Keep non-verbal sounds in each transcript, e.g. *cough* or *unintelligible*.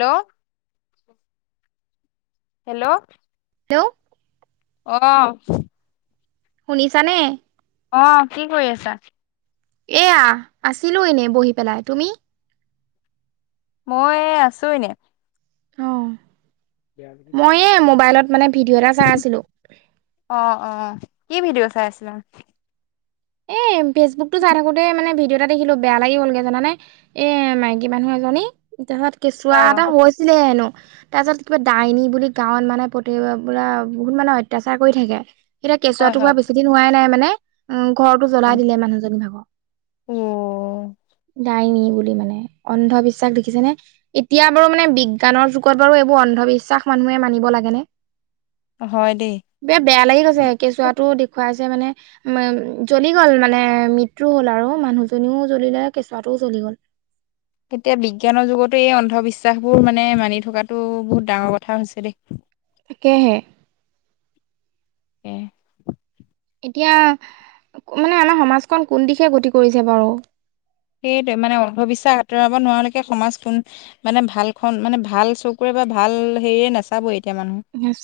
Hello hello? Hello? অহ শুনিছানে? অ', কি কৰি আছা? এয়া আছিলো এনে বহি পেলাই তুমি? মই আছোঁ এনে। অ', মই এই মোবাইলত মানে ভিডিঅ' এটা চাই আছিলো। অ', অ', কি ভিডিঅ' চাই আছিলা? এই ফেচবুকতটো চাই থাকোঁতে মানে ভিডিঅ' এটা দেখিলো বেয়া লাগি গ'লগে জানানে এ মাইকী মানুহ এজনী তাৰ পিছত কেঁচুৱা হয় অ এটা হৈ হৈছিলেহে হেনো। তাৰ পিছত কিবা ডাইনী বুলি গাঁৱত মানে প্ৰতি বাৰ মানে বহুত মানুহ অত্যাচাৰ কৰি থাকে। এতিয়া কেঁচুৱা হয় টো হোৱা হয় বেছি দিন হোৱাই নাই মানে উম, ঘৰতো জ্বলাই দিলে মানুহজনী ভাগৰ। অ ডাইনী বুলি মানে অন্ধবিশ্বাস দেখিছেনে। এতিয়া বাৰু মানে বিজ্ঞানৰ যুগত বাৰু এইবোৰ অন্ধবিশ্বাস মানুহে মানিব লাগে নে। হয় দেই। বেয়া লাগি গৈছে কেঁচুৱাটো দেখুৱাইছে মানে উম জ্বলি গ'ল মানে মৃত্যু হ'ল আৰু মানুহজনীও জ্বলিলে কেঁচুৱাটোও জ্বলি গ'ল। তেতিয়া বিজ্ঞানৰ যুগতো এই অন্ধবিশ্বাসবোৰ মানে মানি থকাতটো বহুত ডাঙৰ কথা হৈছে দেই। তাকেহে। *inaudible* এতিয়া মানে আমাৰ সমাজখন কোন দিশে গতি কৰিছে বাৰু। সেইটোৱে মানে অন্ধবিশ্বাস আঁতৰাব নোৱাৰালৈকে সমাজ কোন মানে ভাল খন মানে ভাল চকুৰে বা ভাল হেৰিয়ে নেচা বই এতিয়া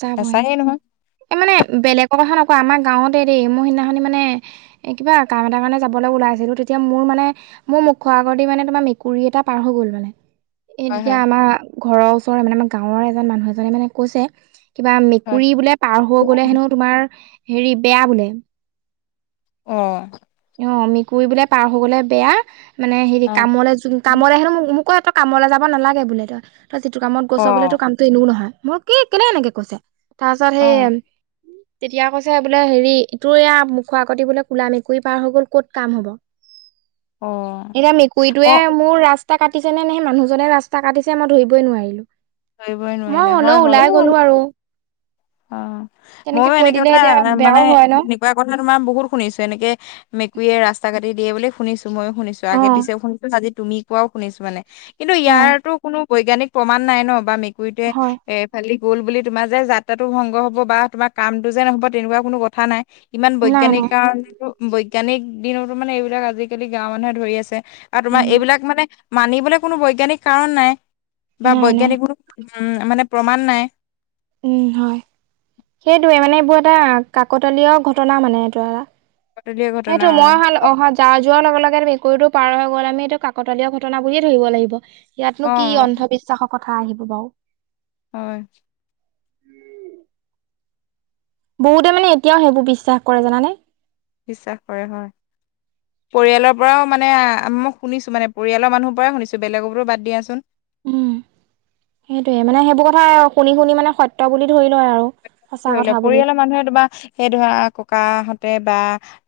চাব হে নাচায়ে নহয়। এই মানে বেলেগৰ কথা নকওঁ আমাৰ গাঁৱতে এই দেই মোৰ সেইদিনাখনি মানে এই কিবা কাম এটা কাৰণে যাবলৈ ওলাই আছিলোঁ তেতিয়া মোৰ মানে মোৰ মুখৰ আগদি মানে তোমাৰ মেকুৰী এটা পাৰ হৈ গ'ল মানে এই হয় তেতিয়া হয় আমাৰ ঘৰৰ ওচৰৰে মানে আমাৰ গাঁৱৰ এজন মানুহ এজনে মানে কৈছে কিবা হয় মেকুৰী বোলে পাৰ হব গ'লে হেনো তোমাৰ হেৰি বেয়া বোলে। অ'। অ', মেকুৰী বোলে পাৰ হৈ গলে বেয়া মানে হেৰি অ কামলে যোন কামলৈ হেনো মোক কৈছে কামলৈ যাব নালাগে বোলে তই তই যিটো কামত অ গৈছ বোলে তোৰ কাম টো এনেও নহয় মই কি কেলে এনেকে কৈছে তাৰ পিছত অ সেই তেতিয়া কৈছে বোলে হেৰি তোৰ এয়া মুখৰ আগে দি বোলে ক'লা মেকুৰী পাৰ হৈ গ'ল ক'ত কাম হব। *inaudible* এতিয়া মেকুৰীটোৱে অ মোৰ ৰাস্ত ৰাস্তা কাটিছে নে নে সেই মানুহজনে ৰাস্তা কাটিছে মই ধৰিবই নোৱাৰিলো ধৰিবই মই নোৱাৰিলে হ'লেও হয় হয় ওলাই *inaudible* অ', তেনেকে মইো কৈ এনেকে দিলে কথা এতিয়া বেয়াও মানে হয় ন কথা তোমাৰ বহুত শুনিছোঁ এনেকে মেকুৰীয়ে ৰাস্তা কাটি দিয়ে বুলি শুনিছোঁ ময়ো শুনিছোঁ অ আগে পিছে শুনিছোঁ আজি তুমি কোৱাও শুনিছোঁ মানে কিন্তু অ ইয়াৰতো কোনো বৈজ্ঞানিক প্ৰমাণ নাই ন বা মেকুৰীটোৱে হয় এফালি গ'ল বুলি তোমাৰ যে যা ভংগ হব বা তোমাৰ কামটো যে নহ'ব তেনেকুৱা কোনো কথা নাই ইমান নাই বৈজ্ঞানিক নাই কাৰণ বৈজ্ঞানিক দিনতো মানে এইবিলাক আজিকালি গাঁৱৰ মানুহে ধৰি আছে আৰু তোমাৰ উম এইবিলাক মানে মানিবলৈ কোনো বৈজ্ঞানিক কাৰণ নাই বা নাই নাই বৈজ্ঞানিক কোনো মানে প্ৰমাণ নাই উম হয় সেইটোৱে মানে এইবোৰ এটা কাকতলীয় ঘটনা মানে এইটো এটা পাতলীয়া ঘটনা সেইটো মই হালো অহ যা যোৱাৰ লগে লগে মেকুৰীটো পাৰ হৈ গ'ল আমি এইটো কাকতলীয়া ঘটনা বুলিয়ে ধৰিব লাগিব। অ', ইয়াতনো কি অ', অন্ধবিশ্বাসৰ কথা আহিব বাৰু। হয়। বহুতে মানে এতিয়াও সেইবোৰ বিশ্বাস কৰে জানানে। বিশ্বাস কৰে হয়। পৰিয়ালৰ পৰাও মানে মই শুনিছোঁ মানে পৰিয়ালৰ মানুহৰ পৰা শুনিছোঁ বেলেগৰ পৰা বাদ দিয়াচোন। উম, সেইটোয়ে মানে সেইবোৰ কথা শুনি, শুনি মানে সত্য বুলি ধৰি লয় আৰু সঁচা ধৰি ল কথা বুলি পৰিয়ালৰ মানুহে তোমাৰ সেই ধৰা ককাহঁতে বা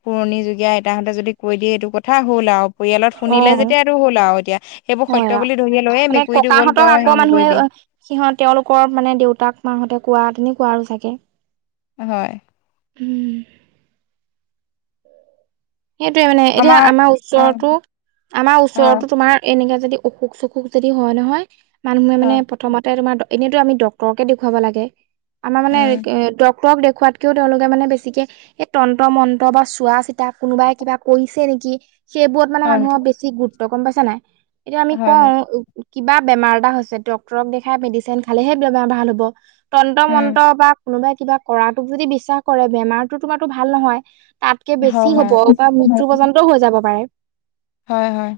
পুৰণি যুগীয়া আইতাহঁতে যদি কৈ দিয়ে এইটো কথা হ'ল আৰু পৰিয়ালত অ শুনিলে যেতিয়া আৰুটো হ'ল আৰু এতিয়া সেইবোৰ হয় সত্য আৰু বুলি ধৰিয়ে লৈয়ে মানে মেকুৰীটো গ'ল ককাহঁতক তই আগৰ হেৰি মানুহে নকৰিবি সিহঁত তেওঁলোকৰ মানে দেউতাক মাহঁতে কোৱা তেনেক কুৱা আৰু চাগে হয়। উম। সেইটোৱে মানে এতিয়া আমাৰ ওচৰতো আমাৰ ওচৰতো হয়, তোমাৰ এনেকুৱা যদি অসুখ চসুখ যদি হয় নহয় মানুহে মানে হয়, প্ৰথমতে তোমাৰ এনেটো আমি ডক্টৰকে দেখুওব লাগে আমাৰ মানে উম, ক্তক দেখুৱাতকৈও তেওঁলোকে মানে বেছিকৈ এই তন্ত্ৰ মন্ত্ৰ বা চোৱা চিতা কোনোবাই কিবা কৰিছে নেকি সেইবোৰত মানে হয়, মানুহক বেছি গুৰুত্ব কম পাইছে নাই। এতিয়া আমি হয়, হয়, কওঁ কিবা বেমাৰ এটা হৈছে ডক্তৰক দেখাই মেডিচিন খালেহেই বেমাৰ ভাল হ'ব। তন্ত উম, মন্ত্ৰ বা কোনোবাই কিবা কৰাতোক যদি বিশ্বাস কৰে বেমাৰতো তোমাৰো ভাল নহয়। তাতকে বেছি হয়, হ'ব হয়, বা মৃত্যু পৰ্যন্তও হৈ যাব পাৰে। হয়, হয়।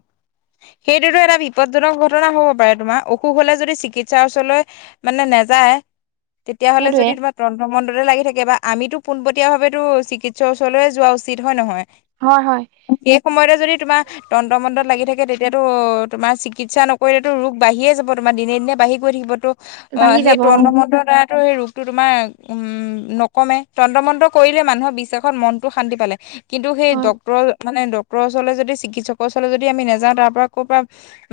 সেইটোতো এটা বিপদজনক ঘটনা হ'ব পাৰে তোমাৰ অসুখ হলে যদি চিকিৎসাৰ ওচৰলৈ মানে নেযায় তেতিয়াহ'লে সেইটোয়ে যদি তোমাৰ তন্ত্ৰ মন্ত্ৰ লাগি থাকে বা আমিতো পোনপটীয়া ভাৱে চিকিৎসাৰ ওচৰলৈয় যোৱা উচিত হয় নহয়। হয়, হয়। সেই সময়তে যদি তোমাৰ তন্ত্ৰ মন্ত্ৰত লাগি থাকে তেতিয়া তোমাৰ চিকিৎসা নকৰিলেতো ৰোগ বাঢ়িয়ে যাব তোমাৰ দিনে দিনে বাঢ়ি থাকিবতো অ', বাঢ়ি সেই যাব তন্ত্ৰ মন্ত্ৰ দ্বাৰাতো সেই ৰুগ টো তোমাৰ উম নকমে তন্ত্ৰ মন্ত্ৰ কৰিলে মানুহৰ বিশ্বাসত মনটো শান্তি পালে কিন্তু সেই হয় ডক্টৰ মানে ডক্টৰ ওচৰলৈ যদি চিকিৎসকৰ ওচৰাললৈ যদি আমি নাযাওঁ তাৰ পৰা কৰ পৰা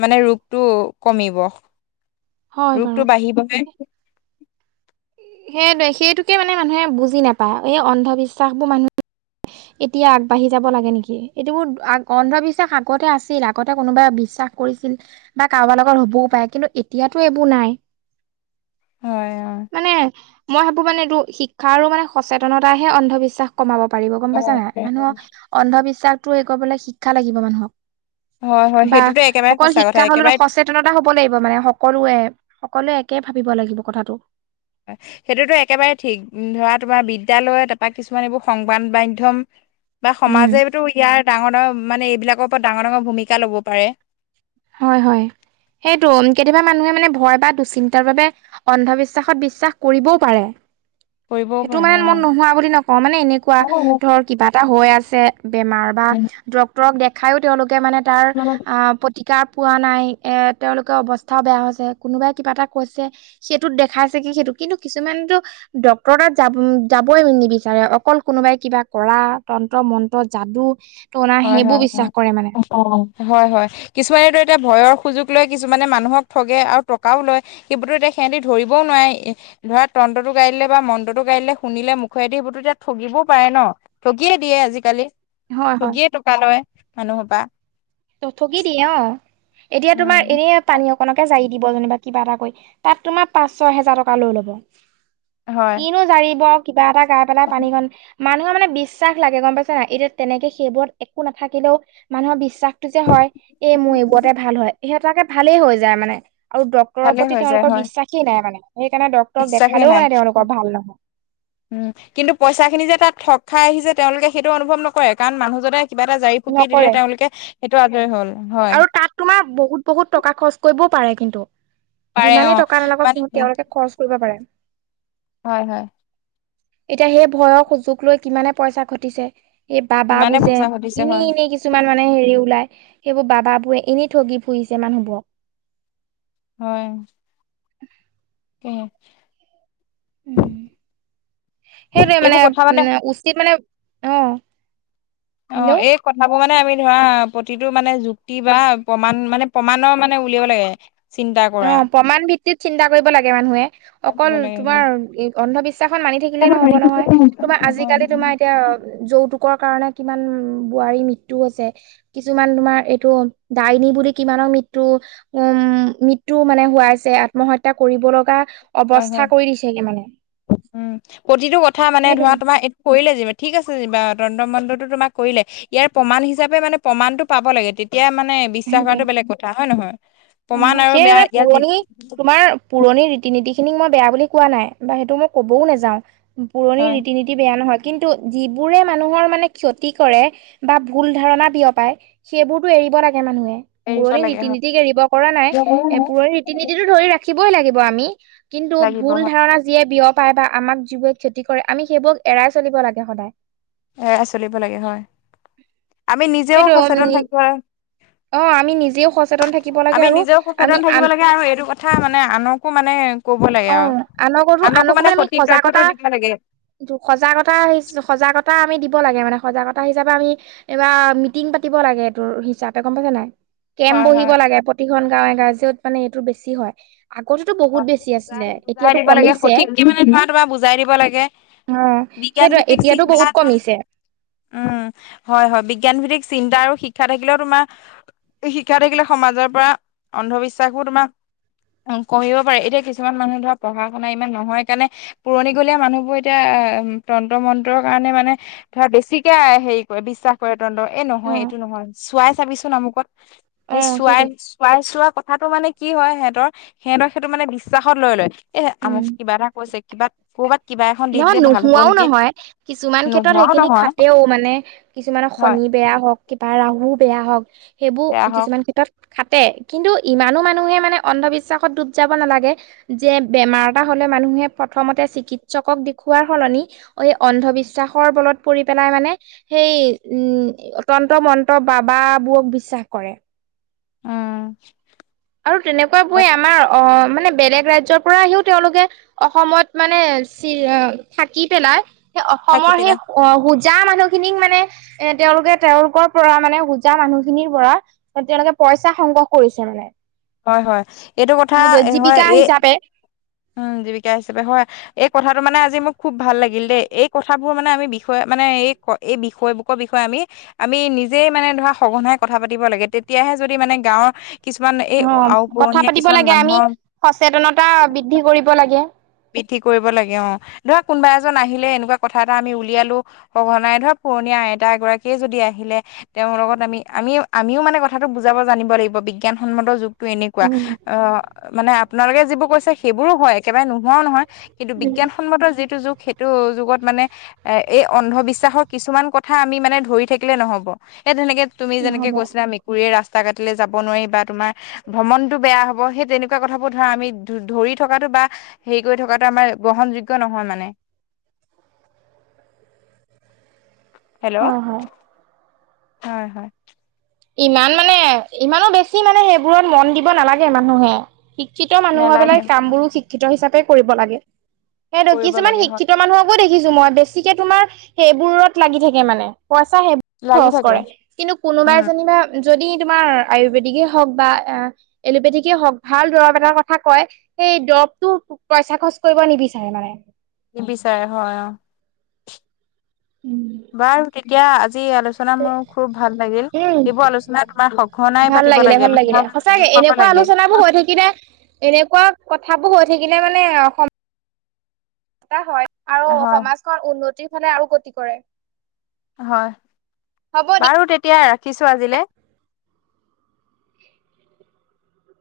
মানে ৰোগটো কমিব। হয় বাৰু ৰোগটো বাঢ়িবহে। সেই সেইটোকে মানে মানুহে বুজি নাপায় এই অন্ধবিশ্বাস বোৰ মানুহ এতিয়া আগবাঢ়ি যাব লাগে নেকি এইটোবোৰ অন্ধবিশ্বাস আগতে আছিল আগতে কোনোবাই বিশ্বাস কৰিছিল বা কাৰোবাৰ লগত হ'বও পাৰে, কিন্তু এতিয়াতো এইবোৰ নাই। হয় মানে মই ভাবো মানে শিক্ষা আৰু মানে সচেতনতাইাহে অন্ধবিশ্বাস কমাব পাৰিব গম পাইছা নাই হয় মানুহ অন্ধবিশ্বাসটো এই কৰিবলৈ শিক্ষা লাগিব মানুহক। হয় হয় বা সেইটোতো একেবাৰে অকল সঁচা কথা শিক্ষা হ'লে একেবাৰে সচেত তনতা হব লাগিব মানে সকলোৱে সকলোৱে একে ভাবিব লাগিব কথাটো। সেইটোতো একেবাৰে ঠিক ধৰা তোমাৰ বিদ্যালয় তাৰপৰা কিছুমান এইবোৰ সংবাদ মাধ্যম বা উম সমাজেেতো ইয়াৰ ডাঙৰ ডাঙৰ মানে এইবিলাকৰ ওপৰত ডাঙৰ ডাঙৰ ভূমিকা লব পাৰে হয় হয় সেইটো কেতিয়াবা মানুহে মানে ভয় বা দুচিন্তাৰ বাবে অন্ধবিশ্বাসত বিশ্বাস কৰিবও পাৰে কৰিবও সেইটো পাৰে মানে মন নোহোৱা বুলি নকওঁ মানে এনেকুৱা অ ধৰ কিবা এটা হৈ আছে বেমাৰ বা ড্ক্তৰক দেখাইো তেওঁলোকে মানে তাৰ টীিকা পোৱা নাই তেওঁলোকৰ অৱস্থাও বেয়া হৈছে কোনোবাই কিবা এটা কৈছে সেইটোত দেখাইছে কি সেইটো কিন্তু কিছুমানতো ডক্তৰ তাত যাব যাবই নিবিচাৰে অকল কোনোবাই কিবা কৰা তন্ত্ৰ মন্ত যাদু টনা হয় সেইবোৰ হয় বিশ্বাস কৰে মানে অ হয় হয় কিছুমানেতো এতিয়া ভয়ৰ সুযোগ লৈ কিছুমানে মানুহক ঠগে আৰু টকাও লয় সেইিবোৰতো এতিয়া সিহঁতি ধৰিবও নোৱাৰে ধৰা তন্তটো গাইড়িলে বা মন্ত্ৰটো গাইড়িলে শুনিলে মুখুৱৰাাই থ আহিবতো তেতিয়া ঠগিবও পাৰে ন গিয়ে দিয়ে আজিকালি হয় হয় গিয়ে টকা লয় মানুহৰ পৰা তথকি দিয়ে অ এতিয়া তোমাৰ উম এনে পটানী অকনকে জাৰি দিব যেনিবা কিবা এটা কৰি তাত তোমাৰ পাঁচ ছয় হেজাৰ টকা লৈ ল'ব হয় কিনো জাৰিব কিবা এটা গাই পেলাই পানী কন মানুহৰ মানে বিশ্বাস লাগে গম পাইছে নাই এতিয়া তেনেকে সেইবোৰত একো নাথাকিলেও মানুহৰ বিশ্বাস যে হয় এই মোৰ এইবোৰতে ভাল হয় সহঁতাকে ভালেই হৈ যায় মানে আৰু ড্টৰৰ ভালে প্ৰতি হৈ যায় তেওঁলোকৰ হয় বিশ্বাসেই নাই মানে সেইকাৰণে ডক্তৰক বিশ্বাসে দেখালেও নাই মানে তেওঁলোকৰ ভাল নহয় উম কিন্তু পইচা খিনি যে তাত ঠগ খাই আহিছে তেওঁলোকে সেইটো অনুভৱ নকৰে কাৰণ মানুহজনে কিবা এটা জাৰি ফুকি নকৰে দিলে তেওঁলোকে সেইটো আদৰি হল হয় আৰু তাত তোমাৰ বহুত বহুত টকা খৰচ কৰিবও পাৰে কিন্তু পাৰে অ যিমানেই টকা নালাগক মানে কিন্তু তেওঁলোকে খৰচ কৰিব পাৰে হয় হয় এতিয়া সেই ভয়ৰ সুযোগ লৈ কিমানে পইচা ঘটিছে এই বাবা ইমানে বুজে পইচা ঘটিছে এনেই হয় এনেই কিছুমান মানে হেৰি ওলায় সেইবোৰ বাবাবোৰে এনে ঠগি ফুৰিছে মানুহবোৰক হয় উম, ক সেইটোৱে মানে উ উচিত মানে অ অ হেল্ল' এক কথাবোৰ মানে আমি ধৰা প্ৰতিটো মানে যুক্তি বা প্ৰমাণ মানে প্ৰমাণৰ মানে উলিয়াব লাগে চিন্তা কৰা অ প্ৰমাণ ভিত্তিত চিন্তা কৰিব লাগে মানুহে কৰিব অকল লাগে হয় তোমাৰ অন্ধবিশ্বাসখন মানি থাকিলে নহব নহয় তোমাৰ আজিকালি তোমাৰ এতিয়া যৌতুকৰ কাৰণে কিমান বোৱাৰী মৃত্যয়ু হৈছে কিছুমান তোমাৰ এইটো দাইন বুলি কিমানৰ মৃত্ু উম ম টো মানে হুৱাইছে আত্মহত্যা কৰিব লগা হয় অৱস্থা হয় কৰি দিছেগে মানে উম প্ৰতিটো কথা মানে সেইটোৱে ধৰা তোমাৰ কৰিলে যিবা ঠিক আছে যিবা তণ্ন্দ্ৰ মণ্ডতো তোমাক কৰিলে ইয়াৰ প্ৰমাণ হিচাপে মানে প্ৰমাণটো পাব লাগে তেতিয়া মানে বিশ্বাস সেইটোৱে হটো বেলেগ কথা হয় নহয় প্ৰমাণ আৰু সেই বেয়া মানে ইয়াতি পুৰণি তোমাৰ পুৰণি ৰীতি নীতি খিনিক মই বেয়া বুলি কোৱা নাই বা সেইটো মই ক'বও নাযাও পুৰণি হয় ৰীতি নীতি অ' বেয়া নহয় কিন্তু যিবোৰে মানুহৰ মানে ক্ষতি কৰে বা ভুল ধাৰণা বিয়পায় সেইবোৰতো এৰিব লাগে। মানুহে এৰিব পুৰণি লাগে ৰীতি হয় নীতিক এৰিব কৰা নাই এ পুৰণি ৰীতি নীতিতটো ধৰি ৰাখ ৰাখিবই লাগিব আমি কিন্তু লাগিব ভুল হয় ধাৰণা যিয়ে বিয়পায় বা আমাক যিবোৰে খেয়তি কৰে আমি সেইবোৰক এৰাই চলিব লাগে সদায়। এৰাই চলিব লাগে হয়। আমি নিজেও সেইটো উম, সচেতন নি- থাকিব। অ' আমি নিজেও সচেতন থাকিব লাগে আমি আৰু নিজেও আমি সচেতন থাকিব আন লাগে আৰু এইটো কথা মানে আনকো মানে ক'ব লাগে আৰু আনকো মানে সঠিক তথ্যতো দিব লাগে। সজাগতা, সজাগতা আমি দিব লাগে মানে সজাগতা হিচাপে আমি এইবাৰ মিটিং পাতিব লাগে, এইটোৰ হিচাপে গম পাইছ নে নাই! কেম্প হয় বহিব হয় লাগে প্ৰতিখন গাঁৱে, গাঁৱে কিয় মানে এইটো বেছি হয়, আগতেতো হয় বহুত বেছি আছি *unintelligible* দিব লাগে, সঠিকে মানে তোমাৰ বুজাই দিব লাগে। অ সেইটোৱে বিজ্ঞানভিত্তিক এতিয়াতো চিন্তা বহুত কমিছে উম, হয়, হয়, বিজ্ঞানভিত্তিক চিন্তা আৰু শিক্ষা থাকিলেও তোমাৰ শিক্ষা থাকিলে সমাজৰ পৰা অন্ধবিশ্বাসবোৰ তোমাৰ কৰিব পাৰে এতিয়া কিছুমান মানুহ ধৰা পঢ়া শুনা ইমান নহয় কাৰণে পুৰণিকলীয়া মানুহবোৰ এতিয়া আহ, তন্ত্ৰ মন্ত্ৰৰ কাৰণে মানে ধৰা বেছিকে হেৰি কৰে বিশ্বাস কৰে তন্ত এই অ নহয় এইটো নহয় চোৱাই চাবিচোন আমুকত অ সেইটোৱে চোৱাই, চোৱাই চোৱা কথাটো মানে কি হয় সেহঁতৰ সেহঁতৰ সেইটো মানে বিশ্বাসত লৈ লয় এহ, উম আমুকে কিবা এটা কৈছে কিবা কৰ'বাত কিবা এখন দি নহয় দিলে ভাল হ'ব নোহোৱাও নেকি নহয়, কিছুমান ক্ষেত্ৰত নোহোৱাও সেইখিনি নহয় খাতেও মানে। কিছুমানৰ হয় শনি বেয়া হওঁক, কিবা ৰাহু বেয়া হওঁক বেয়া সেইবোৰ হওক কিছুমান ক্ষেত্ৰত খাটে, কিন্তু ইমানো মানুহে মানে অন্ধবিশ্বাসত ডুব যাব নালাগে। যে বেমাৰ এটা হ'লে মানুহে প্ৰথমতে চিকিৎ সকক দেখুওৱাৰ সলনি এই অন্ধবিশ্বাসৰ বলত পৰি পেলাই মানে সেই উম, তন্ত মন্ত বাবাবোৰক বিশ্বাস কৰে। অ'। আৰু তেনেকুৱাবোৰে আমাৰ অ', মানে বেলেগ ৰাজ্যৰ পৰা আহিওঁ তেওঁলোকে অসমত মানে চি থাকি পেলাই থাকি অসমৰ সেই পেলাই অ', হোজা মানুহখিনিক মানে এ, তেওঁলোকে, তেওঁলোকৰ পৰা মানে হোজা মানুহখিনিৰ পৰা তেওঁলোকে পইচা সংগ্ৰহ কৰিছে মানে। হয়, হয়, এইটো কথা সেইটোৱে হয়, জীৱিকা এই হিচাপে উম, জীৱিকা হিচাপে হয়। এই কথাটো মানে আজি মোৰ খুব ভাল লাগিল দেই, এই কথাবোৰ মানে আমি বিষয়ে মানে এই এই বিষয়বোকৰ বিষয়ে আমি আমি নিজে মানে ধৰা সঘনাই কথা পাতিব লাগে, তেতিয়াহে যদি মানে গাঁৱৰ কিছুমান অ কথা আওঁপুৰণিয়া পাতিব কিছুমান লাগে আমি মানুহৰ সচেতনতা বৃদ্ধি কৰিব লাগে। বৃদ্ধি কৰিব লাগে অ', ধৰা কোনোবা এজন আহিলে এনেকুৱা কথা এটা আমি উলিয়ালোঁ। সঘনাই ধৰা পুৰনিয়া আইতা এগৰাকীয়ে যদি আহিলে তেওঁৰ লগত আমি-আমি-আমিও মানে কথাটো বুজাব জানিব লাগিব বিজ্ঞানসন্মত যুগ টো এনেকুৱা উম অ', মানে আপোনালোকে যিবোৰ কৈছে সেইবোৰো হয়, একেবাৰে নোহোৱাও নহয় কিন্তু বিজ্ঞানসন্মত যিটো যুগ সেইটো যুগত মানে এ, এই অন্ধবিশ্বাসৰ কিছুমান কথা আমি মানে ধৰি থাকিলে নহ'ব এ, তেনেকে তুমি যেনেকে নহ'ব কৈছিলা মেকুৰীয়ে ৰাস্তা কাটিলে যাব নোৱাৰি বা তোমাৰ ভ্ৰমণতটো বেয়া হ'ব, সেই তেনেকুৱা কথাবোৰ ধৰা আমি ধৰি থকাটো বা হেৰি কৰি থকাটো আমাৰ গ্ৰহণযোগ্য নহয় মানে। হেল্ল'! হয় হয় হয়, হয়। ইমান মানে ইমানো বেছি মানে সেইবোৰত মন দিব নালাগে মানুহে। শিক্ষিত মানুহ হৈ নেলাগে পেলাই হয় কামবোৰো শিক্ষিত হিচাপে কৰিব লাগে। সেইটো কৰিব কিছুমান লাগে হয় শিক্ষিত মানুহক কো দেখিছোঁ মই বেছিকে তোমাৰ সেইবোৰত লাগি থাকে মানে পইচা সেইবো লাগি খৰচ থাকে কৰে কিন্তু কোনোবাই উম যেনিবা যদি তোমাৰ আয়ুৰ্বেদিকেই হওঁক বা এ এলপেটিক হওঁক ভাল দৰৱ এটাৰ কথা কয় সেই দৰৱটো পইচা খৰচ কৰিব নিবিচাৰে মানে। নিবিচাৰে হয়, অ'। উম। বাৰু তেতিয়া আজি আলোচনা আচনা মোৰ খুব ভাল লাগিল, এইবোৰ আলোচনাত তোমাৰ সঘনাই পাতিব লাগে মানুহৰ মাজত চাগে বিয়পাব এনেকুৱা লাগে আলোচনাবোৰ হৈ থাকিলে, এনেকুৱা কথাবোৰ হৈ থাকিলে মানে অসম এ হয় আৰু হয় সমাজখন উন্নতিৰ ফালে আৰু গতি কৰে। হয়, হ'ব দিয়া বাৰু তেতিয়া ৰাখিছো আজিলৈ।